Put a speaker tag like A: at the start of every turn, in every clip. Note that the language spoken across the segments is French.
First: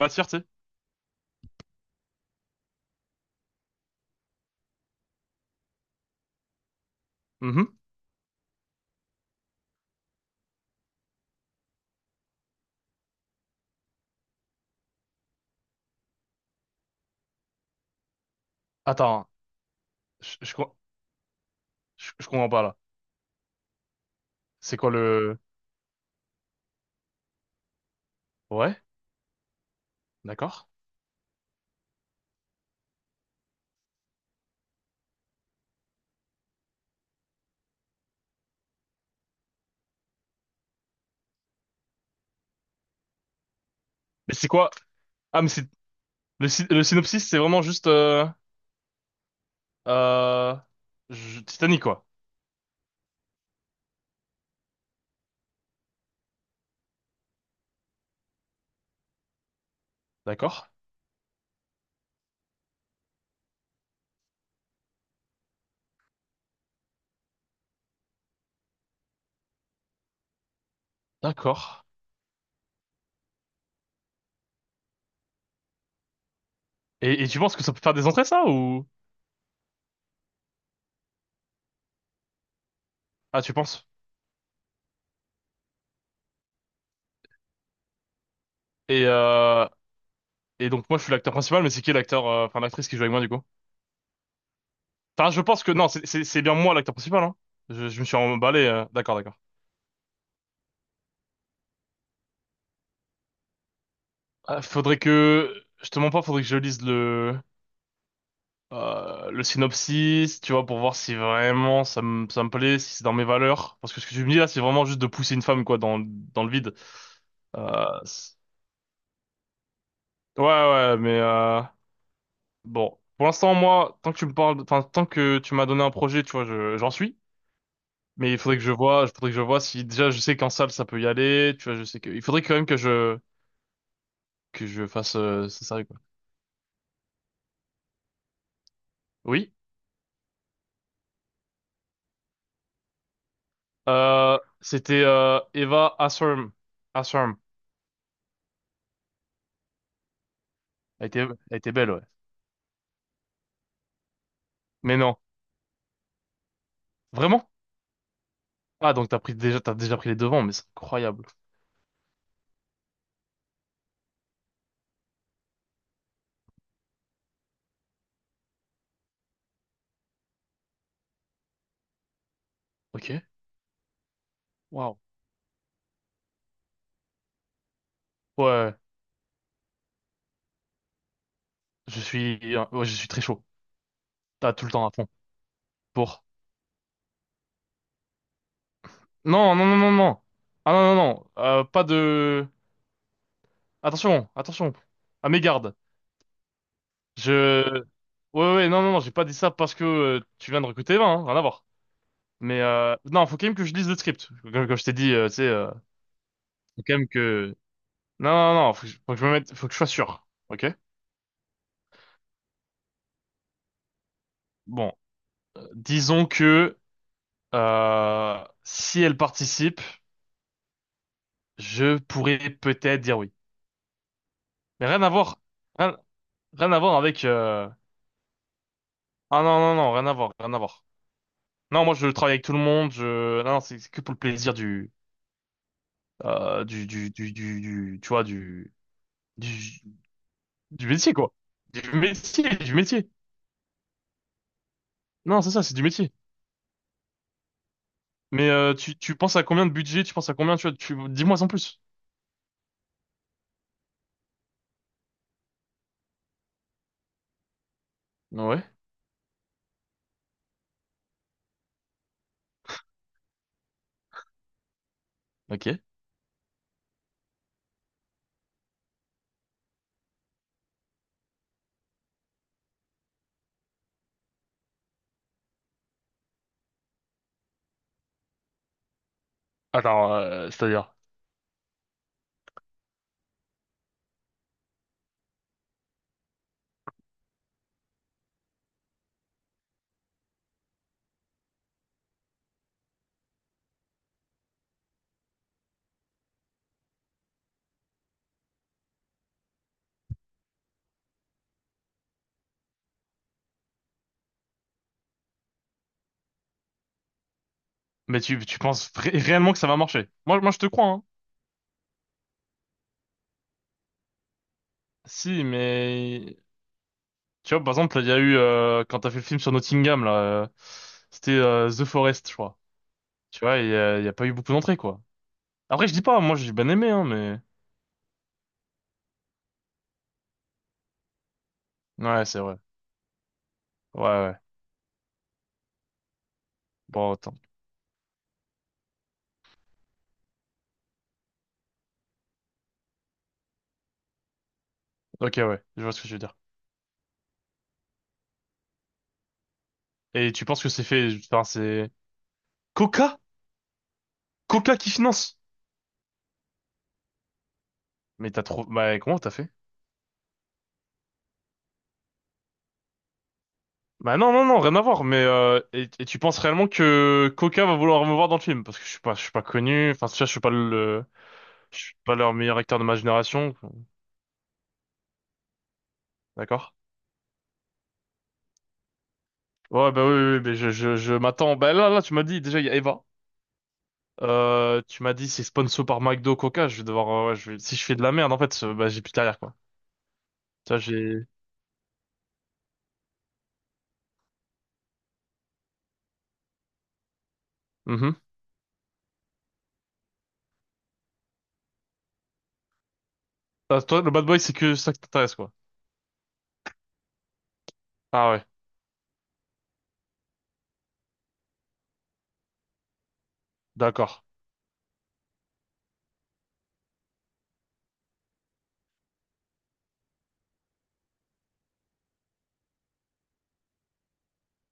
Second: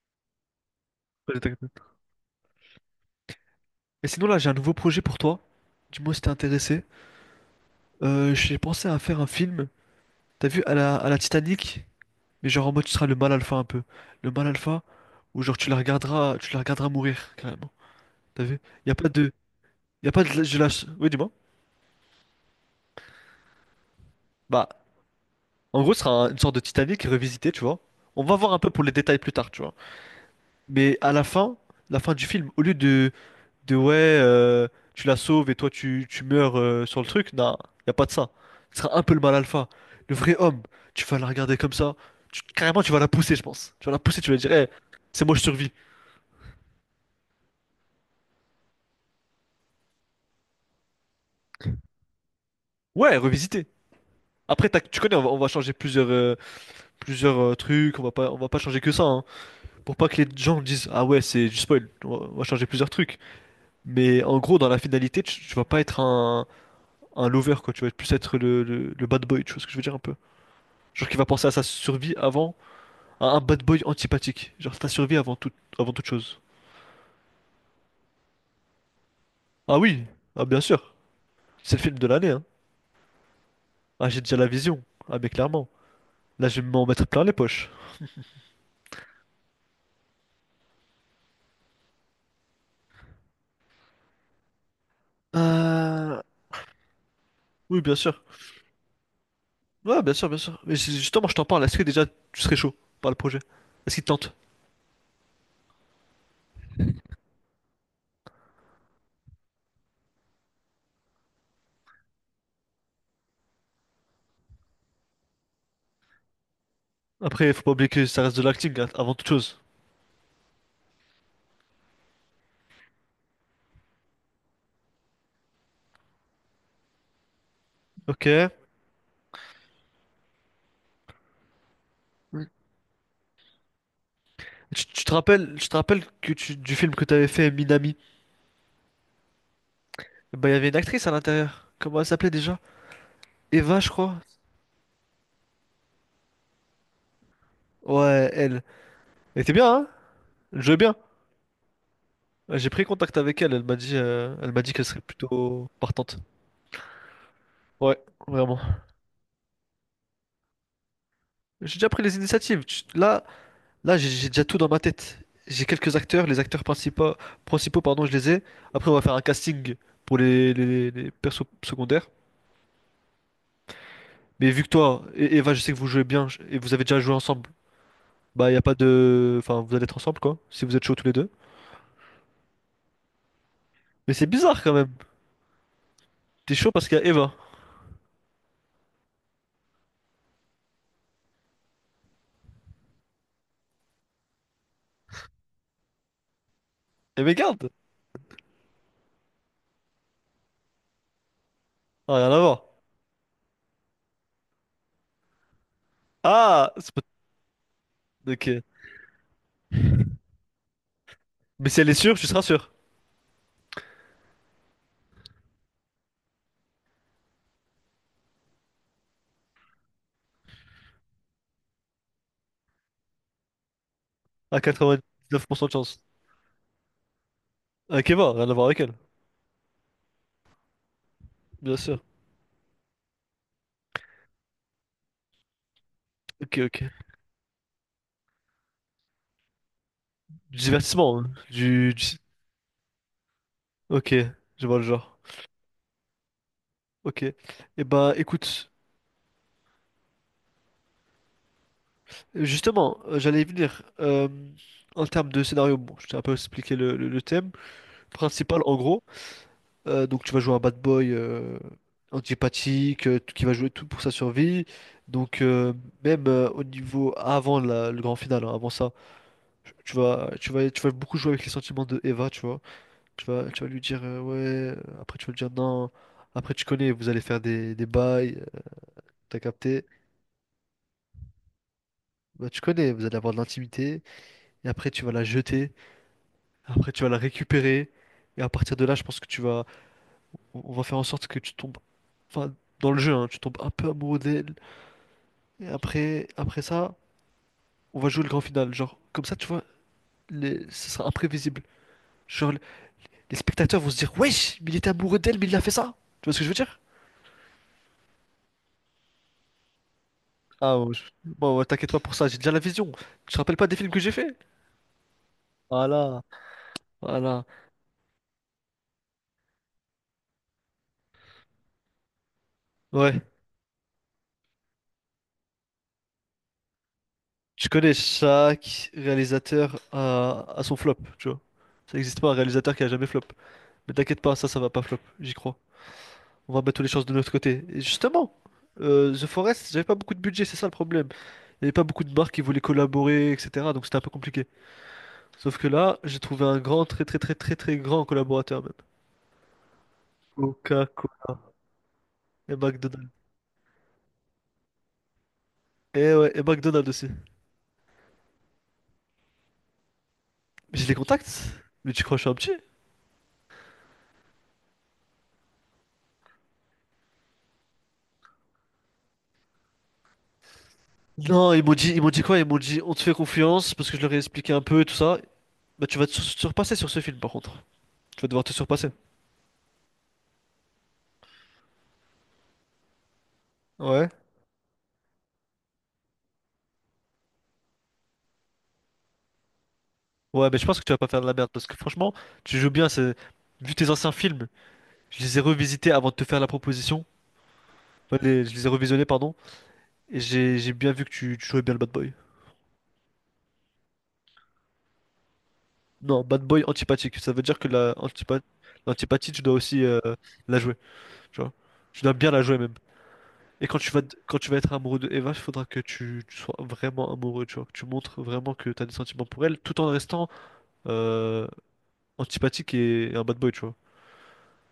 A: Matière, tu sais.
B: Ouais, t'inquiète pas. Et sinon là j'ai un nouveau projet pour toi. Dis-moi si t'es intéressé.
A: Mhm.
B: J'ai pensé à faire un film. T'as vu à la Titanic, mais genre en mode tu seras le mal alpha un peu. Le mal alpha où genre tu la regarderas mourir carrément. T'as vu? Y a pas
A: Attends,
B: de, y a pas
A: je,
B: de,
A: je,
B: je
A: com-
B: lâche. Oui, dis-moi.
A: je comprends pas là.
B: Bah,
A: C'est quoi le...
B: en gros ce sera une sorte de Titanic revisité, tu vois. On va voir un peu
A: Ouais,
B: pour les détails plus tard, tu vois.
A: d'accord.
B: Mais à la fin du film, au lieu de ouais, euh, tu la sauves et toi tu meurs sur le truc. Non, y a pas de ça. Ce sera un peu le mal alpha. Le vrai homme, tu vas la regarder comme ça. Carrément, tu vas la pousser, je pense. Tu vas la pousser, tu
A: Mais
B: vas
A: c'est
B: dire, Eh,
A: quoi...
B: c'est moi, je
A: Ah, mais c'est...
B: survis.
A: Le synopsis, c'est vraiment juste... euh, Titanic, quoi.
B: Ouais, revisiter. Après, tu connais, on va changer plusieurs trucs. On va pas changer que ça, hein, pour pas que les gens
A: D'accord.
B: disent, ah ouais, c'est du spoil. On va changer plusieurs trucs. Mais en gros, dans la finalité, tu vas pas être un lover, quoi. Tu vas plus être le bad boy. Tu vois ce que je veux dire un peu? Genre qui va penser à sa
A: D'accord.
B: survie avant. Un bad boy antipathique. Genre ta survie avant toute chose.
A: Et tu penses que ça peut faire des entrées, ça, ou...
B: Ah oui, ah bien sûr. C'est le film de l'année, hein.
A: Ah, tu penses?
B: Ah, j'ai déjà la vision. Ah, mais clairement. Là je vais m'en mettre plein les poches.
A: Et, euh... et donc, moi, je suis l'acteur principal, mais c'est qui l'acteur... Enfin, l'actrice qui joue avec moi, du coup? Enfin, je pense que... Non, c'est
B: Euh...
A: c'est- c'est bien moi, l'acteur principal, hein.
B: Oui, bien
A: Je me suis
B: sûr.
A: emballé. D'accord, d'accord.
B: Ouais, bien sûr, bien sûr. Mais justement je t'en parle. Est-ce que déjà tu serais chaud par le projet? Est-ce qu'il te tente?
A: Ah, faudrait que... Je te mens pas, faudrait que je lise le... Le synopsis, tu vois, pour voir si vraiment ça me plaît, si c'est dans mes valeurs. Parce que ce que tu me dis là, c'est vraiment juste de pousser une femme quoi dans dans le vide.
B: Après faut pas
A: Euh,
B: oublier que ça
A: c'est-
B: reste de l'acting hein, avant toute chose.
A: ouais ouais, mais bon, pour l'instant moi, tant que tu me parles, enfin tant que tu m'as donné un projet, tu vois, j'en suis.
B: Ok.
A: Mais il faudrait que je vois, il faudrait que je vois si déjà je sais qu'en salle ça peut y aller, tu vois, je sais que il faudrait
B: Oui.
A: quand même que je que
B: Tu,
A: je
B: tu te
A: fasse
B: rappelles,
A: c'est
B: je te
A: sérieux quoi.
B: rappelle que du film que t'avais fait Minami,
A: Oui.
B: bah il y avait une actrice à l'intérieur. Comment elle s'appelait déjà? Eva, je crois.
A: C'était Eva Asserm. Asserm.
B: Ouais, elle. Elle était bien, hein? Elle jouait bien.
A: Elle était belle ouais.
B: Ouais, j'ai pris contact avec elle, elle m'a dit qu'elle
A: Mais
B: serait
A: non.
B: plutôt partante.
A: Vraiment?
B: Ouais, vraiment.
A: Ah, donc t'as pris déjà, t'as déjà pris les devants, mais c'est incroyable.
B: J'ai déjà pris les initiatives. Là, j'ai déjà tout dans ma tête. J'ai quelques acteurs, les acteurs principaux, principaux, pardon, je les ai. Après, on va faire un casting pour les persos secondaires.
A: Ok.
B: Mais vu que
A: Waouh.
B: toi et Eva, je sais que vous jouez bien et vous avez déjà joué ensemble, bah y a pas
A: Ouais,
B: de, enfin, vous allez être ensemble quoi, si vous êtes chauds tous les deux.
A: ouais, je suis très chaud.
B: Mais c'est
A: T'as
B: bizarre
A: tout le
B: quand
A: temps
B: même.
A: à fond. Pour.
B: T'es chaud parce qu'il y a Eva.
A: Non, non, non, non, non. Ah non, non, non. Pas de. Attention, attention. À mes gardes.
B: Et mais garde,
A: Je. Ouais, ouais, non, non, non. J'ai pas dit ça parce que tu viens de recruter 20, hein, rien à voir.
B: ah, rien à
A: Mais
B: voir.
A: euh... non, faut quand même que je lise le script. Comme, comme je t'ai dit, tu sais,
B: Ah,
A: faut
B: c'est
A: quand
B: pas...
A: même que. Non, non,
B: Ok.
A: non. Faut que je me mette, faut que je sois sûr. Ok.
B: Mais si elle est sûre, tu seras sûr.
A: Bon, disons que si elle participe. Je pourrais peut-être dire oui.
B: À
A: Mais rien à voir.
B: 99% de
A: Rien,
B: chance.
A: rien à voir avec...
B: Avec Eva, rien à voir avec elle,
A: Ah non, non, non, rien à voir, rien à voir.
B: bien
A: Non, moi
B: sûr.
A: je travaille avec tout le monde, je... Non, non, c'est que pour le plaisir du,
B: Ok, ok.
A: Tu vois, du...
B: Du
A: Du métier,
B: divertissement, hein.
A: quoi. Du
B: Du.
A: métier, du métier.
B: Ok, je vois le genre.
A: Non, c'est ça, c'est du métier.
B: Ok. Et bah,
A: Mais
B: écoute,
A: euh, tu, tu penses à combien de budget, tu penses à combien, tu vois, tu... Dis-moi en plus.
B: justement, j'allais y venir. En termes de scénario, bon, je t'ai un peu expliqué le thème principal
A: Ouais,
B: en gros. Donc tu vas jouer un bad boy antipathique qui va jouer tout pour sa survie. Donc,
A: ok.
B: même, au niveau avant le grand final, hein, avant ça, tu vas beaucoup jouer avec les sentiments de Eva, tu vois. Tu vas lui dire ouais, après tu vas lui dire non, après tu connais, vous allez faire des bails, t'as capté?
A: Alors, c'est-à-dire...
B: Bah, tu connais, vous allez avoir de l'intimité, et après tu vas la jeter, après tu vas la récupérer, et à partir de là, je pense que tu vas, on va faire en sorte que tu tombes, enfin, dans le jeu, hein, tu tombes un peu amoureux d'elle, et après, après ça, on va jouer le grand final, genre, comme ça, tu vois, ce sera imprévisible. Genre, les spectateurs vont se dire, wesh, mais il était amoureux d'elle, mais il a fait ça, tu vois ce que je veux dire?
A: Mais tu, tu penses réellement que ça va marcher? Moi, moi je te
B: Ah,
A: crois,
B: bon,
A: hein.
B: bon, ouais, t'inquiète pas pour ça, j'ai déjà la vision. Tu te rappelles pas des films que j'ai fait?
A: Si,
B: Voilà,
A: mais
B: voilà.
A: tu vois, par exemple, il y a eu, quand t'as fait le film sur Nottingham, là, euh, c'était The Forest, je crois.
B: Ouais,
A: Tu vois, il y a pas eu beaucoup d'entrées, quoi. Après, je dis pas, moi, j'ai bien aimé, hein, mais...
B: tu connais, chaque réalisateur a son flop, tu vois. Ça n'existe
A: Ouais,
B: pas un
A: c'est vrai.
B: réalisateur qui a jamais flop. Mais
A: Ouais,
B: t'inquiète
A: ouais.
B: pas, ça va pas flop, j'y crois. On va mettre toutes les chances de
A: Bon,
B: notre
A: attends.
B: côté. Et justement, The Forest, j'avais pas beaucoup de budget, c'est ça le problème. Il y avait pas beaucoup de marques qui voulaient collaborer, etc. Donc c'était un peu compliqué.
A: Ok,
B: Sauf
A: ouais,
B: que
A: je vois
B: là,
A: ce que je
B: j'ai
A: veux dire.
B: trouvé un grand, très, très, très, très, très grand collaborateur même.
A: Et tu penses que c'est fait...
B: Coca-Cola
A: Enfin, c'est...
B: et McDonald's.
A: Coca? Coca qui finance?
B: Et ouais, et McDonald's aussi.
A: Mais t'as trop... Bah, comment t'as fait?
B: Mais j'ai des contacts? Mais tu crois que je suis un petit?
A: Bah non, non, non, rien à voir, mais et tu penses réellement que Coca va vouloir me voir dans le film? Parce que je suis pas connu, enfin, tu vois, je suis pas le...
B: Non, ils m'ont
A: Je
B: dit,
A: suis
B: ils m'ont
A: pas
B: dit
A: leur
B: quoi? Ils
A: meilleur
B: m'ont
A: acteur
B: dit,
A: de
B: on
A: ma
B: te fait
A: génération,
B: confiance parce que je leur ai expliqué un peu et tout ça. Bah, tu vas te
A: d'accord?
B: surpasser sur ce film, par contre. Tu vas devoir te surpasser.
A: Ouais, bah oui, oui, oui, mais je m'attends. Bah là, là, tu m'as dit, déjà, il y a Eva.
B: Ouais.
A: Tu m'as dit, c'est sponsor par McDo, Coca. Je vais devoir, ouais, si je fais de la merde, en fait, bah, j'ai plus de carrière, quoi.
B: Ouais, mais je pense
A: Ça,
B: que tu vas pas faire de
A: j'ai,
B: la merde parce que franchement, tu joues bien. C'est... Vu tes anciens films, je les ai revisités avant de te faire la proposition. Enfin,
A: mhm.
B: je les ai revisionnés, pardon. Et j'ai bien vu que tu jouais bien le bad boy.
A: Ah, toi, le bad boy, c'est que ça qui t'intéresse, quoi.
B: Non, bad boy antipathique. Ça veut dire que
A: Ah ouais,
B: l'antipathie, tu dois aussi la jouer. Tu vois. Tu dois bien la jouer, même. Et quand tu vas,
A: d'accord.
B: quand tu vas être amoureux de Eva, il faudra que tu sois vraiment amoureux, tu vois, que tu montres vraiment que tu as des sentiments pour elle, tout en restant euh, antipathique et un bad boy, tu vois.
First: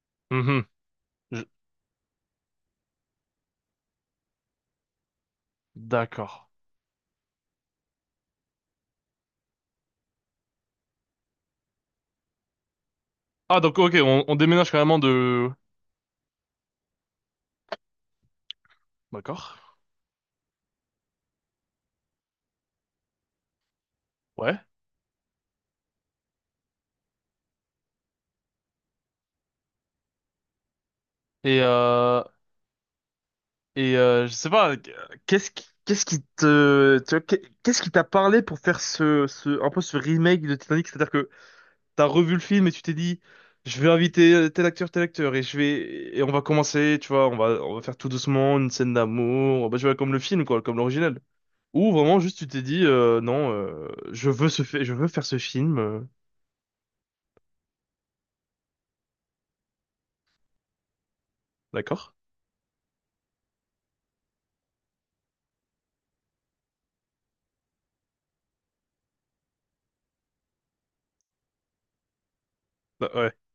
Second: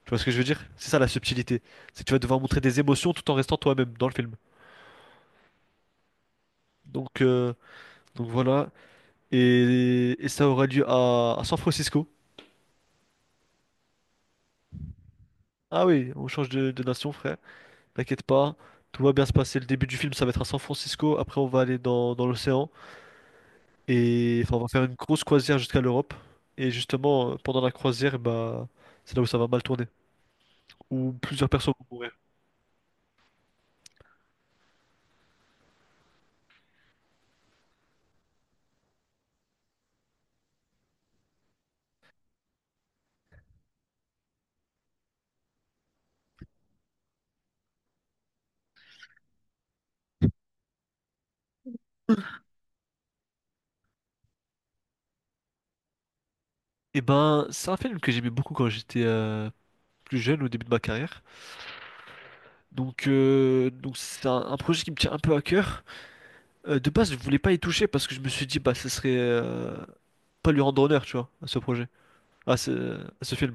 B: Tu vois ce que je veux dire?
A: Mhm.
B: C'est ça la
A: Je-
B: subtilité. C'est que tu vas devoir montrer des émotions tout en restant toi-même dans le film.
A: D'accord.
B: Donc, euh, donc voilà. Et ça aura lieu à San Francisco.
A: Ah, donc, ok, on déménage carrément de,
B: Ah oui, on change de nation, frère. T'inquiète pas, tout va bien se passer.
A: d'accord.
B: Le début du film, ça va être à San Francisco. Après, on va aller dans l'océan. Et enfin,
A: Ouais.
B: on va faire une grosse croisière jusqu'à l'Europe. Et justement, pendant la croisière, bah, c'est là où ça va mal tourner, où plusieurs
A: Et,
B: personnes vont mourir.
A: euh, et, je sais pas, qu'est-ce qui te, tu vois, qu'est- qu'est-ce qui t'a parlé pour faire ce, ce, un peu ce remake de Titanic? C'est-à-dire t'as revu le film et tu t'es dit, je vais inviter tel acteur, et je vais, et on va commencer, tu vois, on va faire tout doucement une scène d'amour, on va jouer comme le film, quoi, comme l'original. Ou vraiment juste tu t'es dit, non, je veux ce, fait, je veux faire ce film,
B: Et ben, c'est un film que j'aimais beaucoup quand j'étais plus jeune, au début de ma carrière.
A: d'accord?
B: Donc c'est un projet qui me tient un peu à cœur. De base, je voulais pas y toucher parce que je me suis dit, bah, ce serait pas lui rendre honneur, tu vois, à ce projet, à ce,
A: Bah,
B: à
A: ouais.
B: ce film.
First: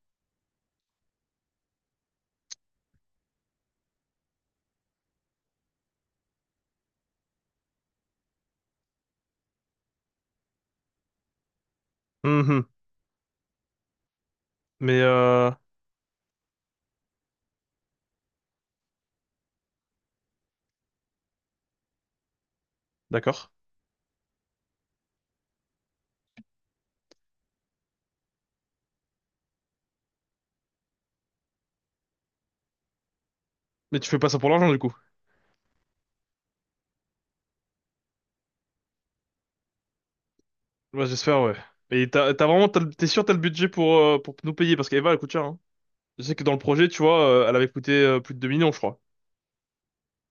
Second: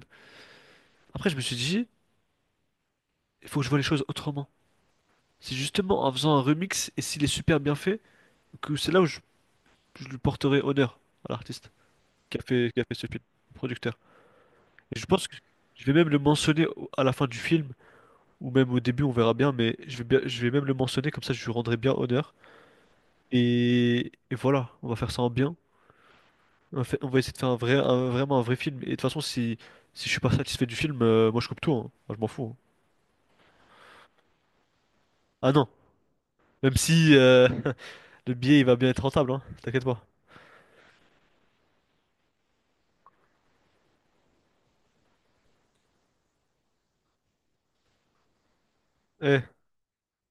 B: Après, je me suis dit, il faut que je vois les choses autrement. C'est justement en faisant un remix, et s'il est super bien fait, que c'est là où je lui porterai honneur à l'artiste. qui a
A: Mhm.
B: fait, qui a fait ce film, producteur. Et
A: Mais
B: je pense que
A: euh,
B: je vais même le mentionner à la fin du film, ou même au début, on verra bien, mais je vais même le mentionner, comme ça je lui rendrai bien honneur.
A: d'accord.
B: Et voilà, on va faire ça en bien. On va essayer de faire un vrai, vraiment un vrai film. Et de toute façon, si je suis pas satisfait du film, moi je coupe tout, hein. Moi, je m'en fous, hein.
A: Mais tu fais pas ça pour l'argent du coup.
B: Ah non, même si le billet il va bien être rentable, hein. T'inquiète pas.
A: Bah, j'espère, ouais. Et t'as, t'as vraiment, t'es sûr t'as le budget pour nous payer parce qu'Eva elle coûte cher, hein. Je sais que dans le projet, tu vois, elle avait coûté plus de 2 millions, je crois.
B: Eh,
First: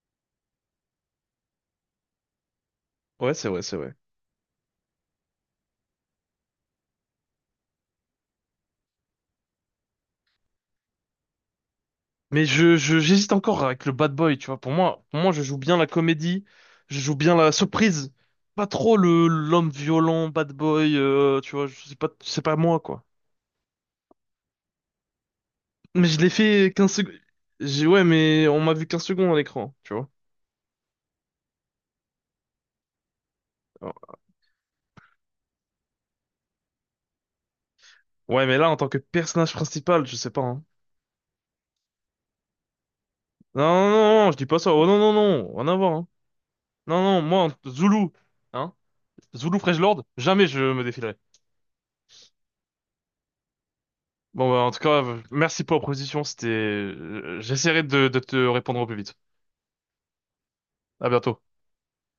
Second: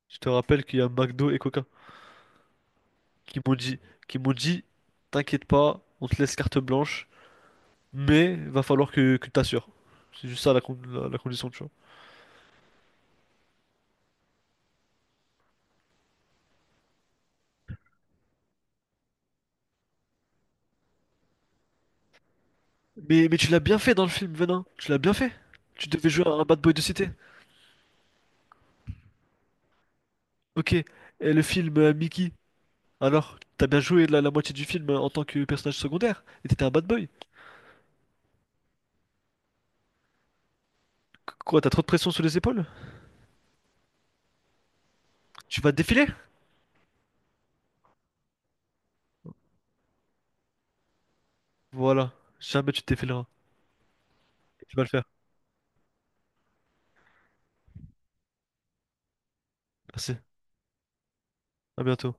B: je te rappelle qu'il y a McDo et Coca
A: Ouais,
B: qui
A: c'est
B: m'ont
A: vrai, c'est
B: dit,
A: vrai.
B: qui m'ont dit, t'inquiète pas, on te laisse carte blanche. Mais va falloir que tu t'assures. C'est juste ça la condition, tu vois.
A: Mais j'hésite encore avec le bad boy, tu vois. Pour moi, je joue bien la comédie, je joue bien la surprise. Pas trop le l'homme violent, bad boy, tu vois, c'est pas moi, quoi.
B: Mais tu l'as bien fait dans le film, Venin. Tu l'as bien fait. Tu devais
A: Mais je
B: jouer
A: l'ai
B: un bad boy
A: fait
B: de
A: 15
B: cité.
A: secondes. J'ai, ouais, mais on m'a vu 15 secondes à l'écran, tu vois.
B: Ok. Et le film Mickey, alors, t'as bien joué
A: Alors,
B: la moitié du film en tant que personnage secondaire. Et t'étais un bad boy.
A: ouais, mais là, en tant que personnage principal, je sais pas, hein.
B: Quoi, t'as trop de pression sur les épaules?
A: Non, non, non, non, je dis pas ça. Oh non, non, non,
B: Tu
A: rien
B: vas
A: à
B: te
A: voir,
B: défiler?
A: hein. Non, non, moi, Zulu, hein. Zulu Fresh Lord, jamais je me défilerai.
B: Voilà. Jamais tu te défileras.
A: Bon, bah, en
B: Tu
A: tout
B: vas le
A: cas,
B: faire.
A: merci pour la proposition. C'était, j'essaierai de te répondre au plus vite.
B: Merci.
A: À bientôt.
B: À bientôt.